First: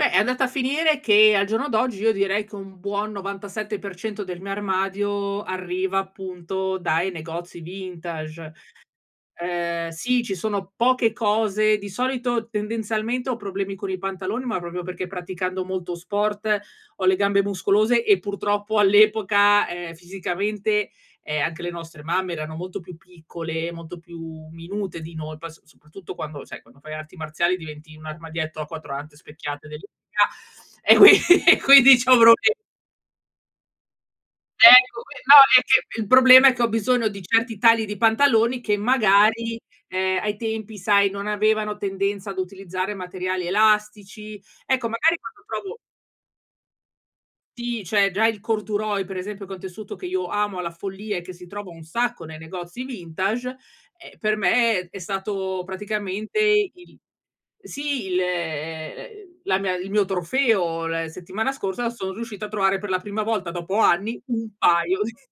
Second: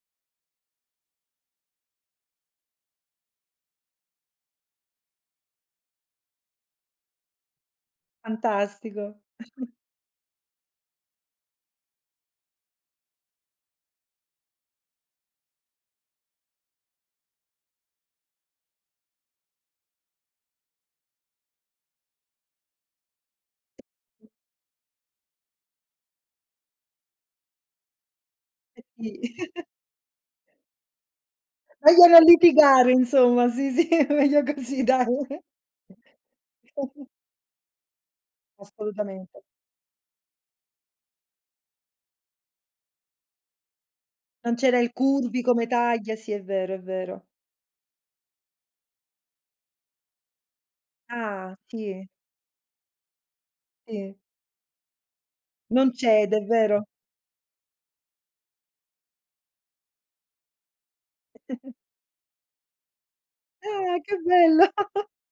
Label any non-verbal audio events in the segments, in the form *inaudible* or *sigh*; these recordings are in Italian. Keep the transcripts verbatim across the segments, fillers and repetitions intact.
Beh, è andata a finire che al giorno d'oggi io direi che un buon novantasette per cento del mio armadio arriva, appunto, dai negozi vintage. Fantastico! *chuckles* Ehm, sì, ci sono poche cose di solito, tendenzialmente ho problemi con i pantaloni, ma proprio perché praticando molto sport ho le gambe muscolose e purtroppo *chuckles* all'epoca, ehm, fisicamente, ehm, anche le nostre mamme erano molto più piccole, molto più minute di noi, poi s soprattutto quando sai, quando fai arti marziali diventi un armadietto a Eh quattro ante sì. *chuckles* specchiate dell'I *unintelligible* e quin e quindi Meglio c'ho non proble litigare insomma. Sì, sì, *chuckles* meglio così Ecco dai. qui, no é che il problema è che ho bisogno *chuckles* di certi tagli di pantaloni che Assolutamente. magari ehm, ai tempi sai non avevano tendenza ad utilizzare materiali elastici. Non c'era Ecco, il magari curvy quando come provo taglia, sì, è vero, è vero. Sì, cioè già il corduroy per esempio, che è un tessuto che io amo alla follia e che si Ah! trova un Sì. sacco nei negozi vintage, Sì. ehm, per me è stato Non cede, praticamente è vero. il sì, il, ehm, ehm, la mia il mio trofeo la settimana *chuckles* scorsa son riuscita a trovare per la prima volta dopo Ah, che anni un bello! paio *chuckles* di *chuckles*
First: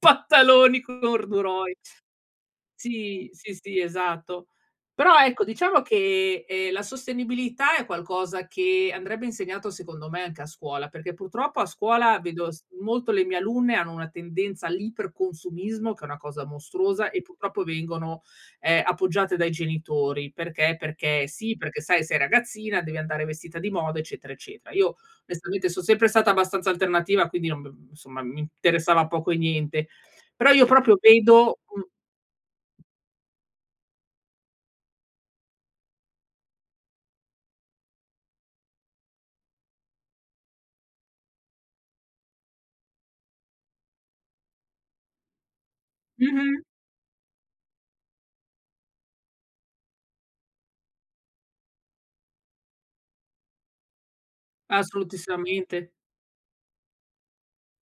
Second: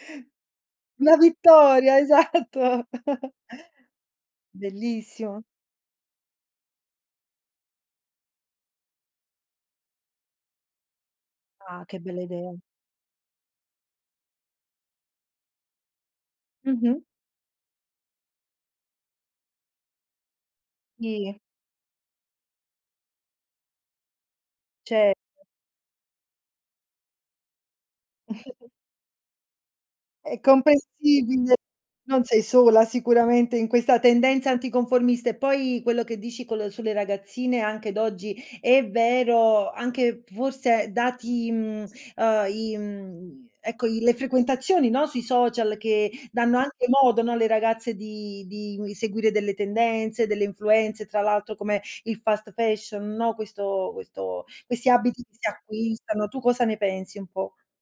pantaloni Una corduroy. vittoria, esatto. Sì, *chuckles* sì, sì, esatto. Però, ecco, Bellissimo! diciamo che, ehm, la sostenibilità è qualcosa che andrebbe insegnato secondo me anche a scuola, perché purtroppo a Ah! Che scuola bella vedo idea! s molto le mie alunne hanno una tendenza all'iper consumismo che è una cosa Mh-mh. mostruosa, e purtroppo vengono, ehm, appoggiate dai genitori. Perché? Perché Sì. sì, perché, sai, sei ragazzina, devi andare vestita di moda, eccetera, eccetera. Io Certo. onestamente son sempre stata abbastanza alternativa quindi non b insomma, mi *chuckles* interessava poco e niente. È Però io proprio comprensibile, vedo un non sei sola sicuramente in questa tendenza anticonformista. E poi quello che dici col sulle ragazzine anche d'oggi è vero, anche forse dati, mhmm, uhm, i, mhmm, ecco i le frequentazioni, no, sui social che danno Mh-mh. anche modo, no, alle ragazze di di seguire delle tendenze, delle influenze, tra l'altro come il fast fashion, no, questo questo questi abiti che si Assolutissimamente. acquistano. Tu cosa ne pensi un po'?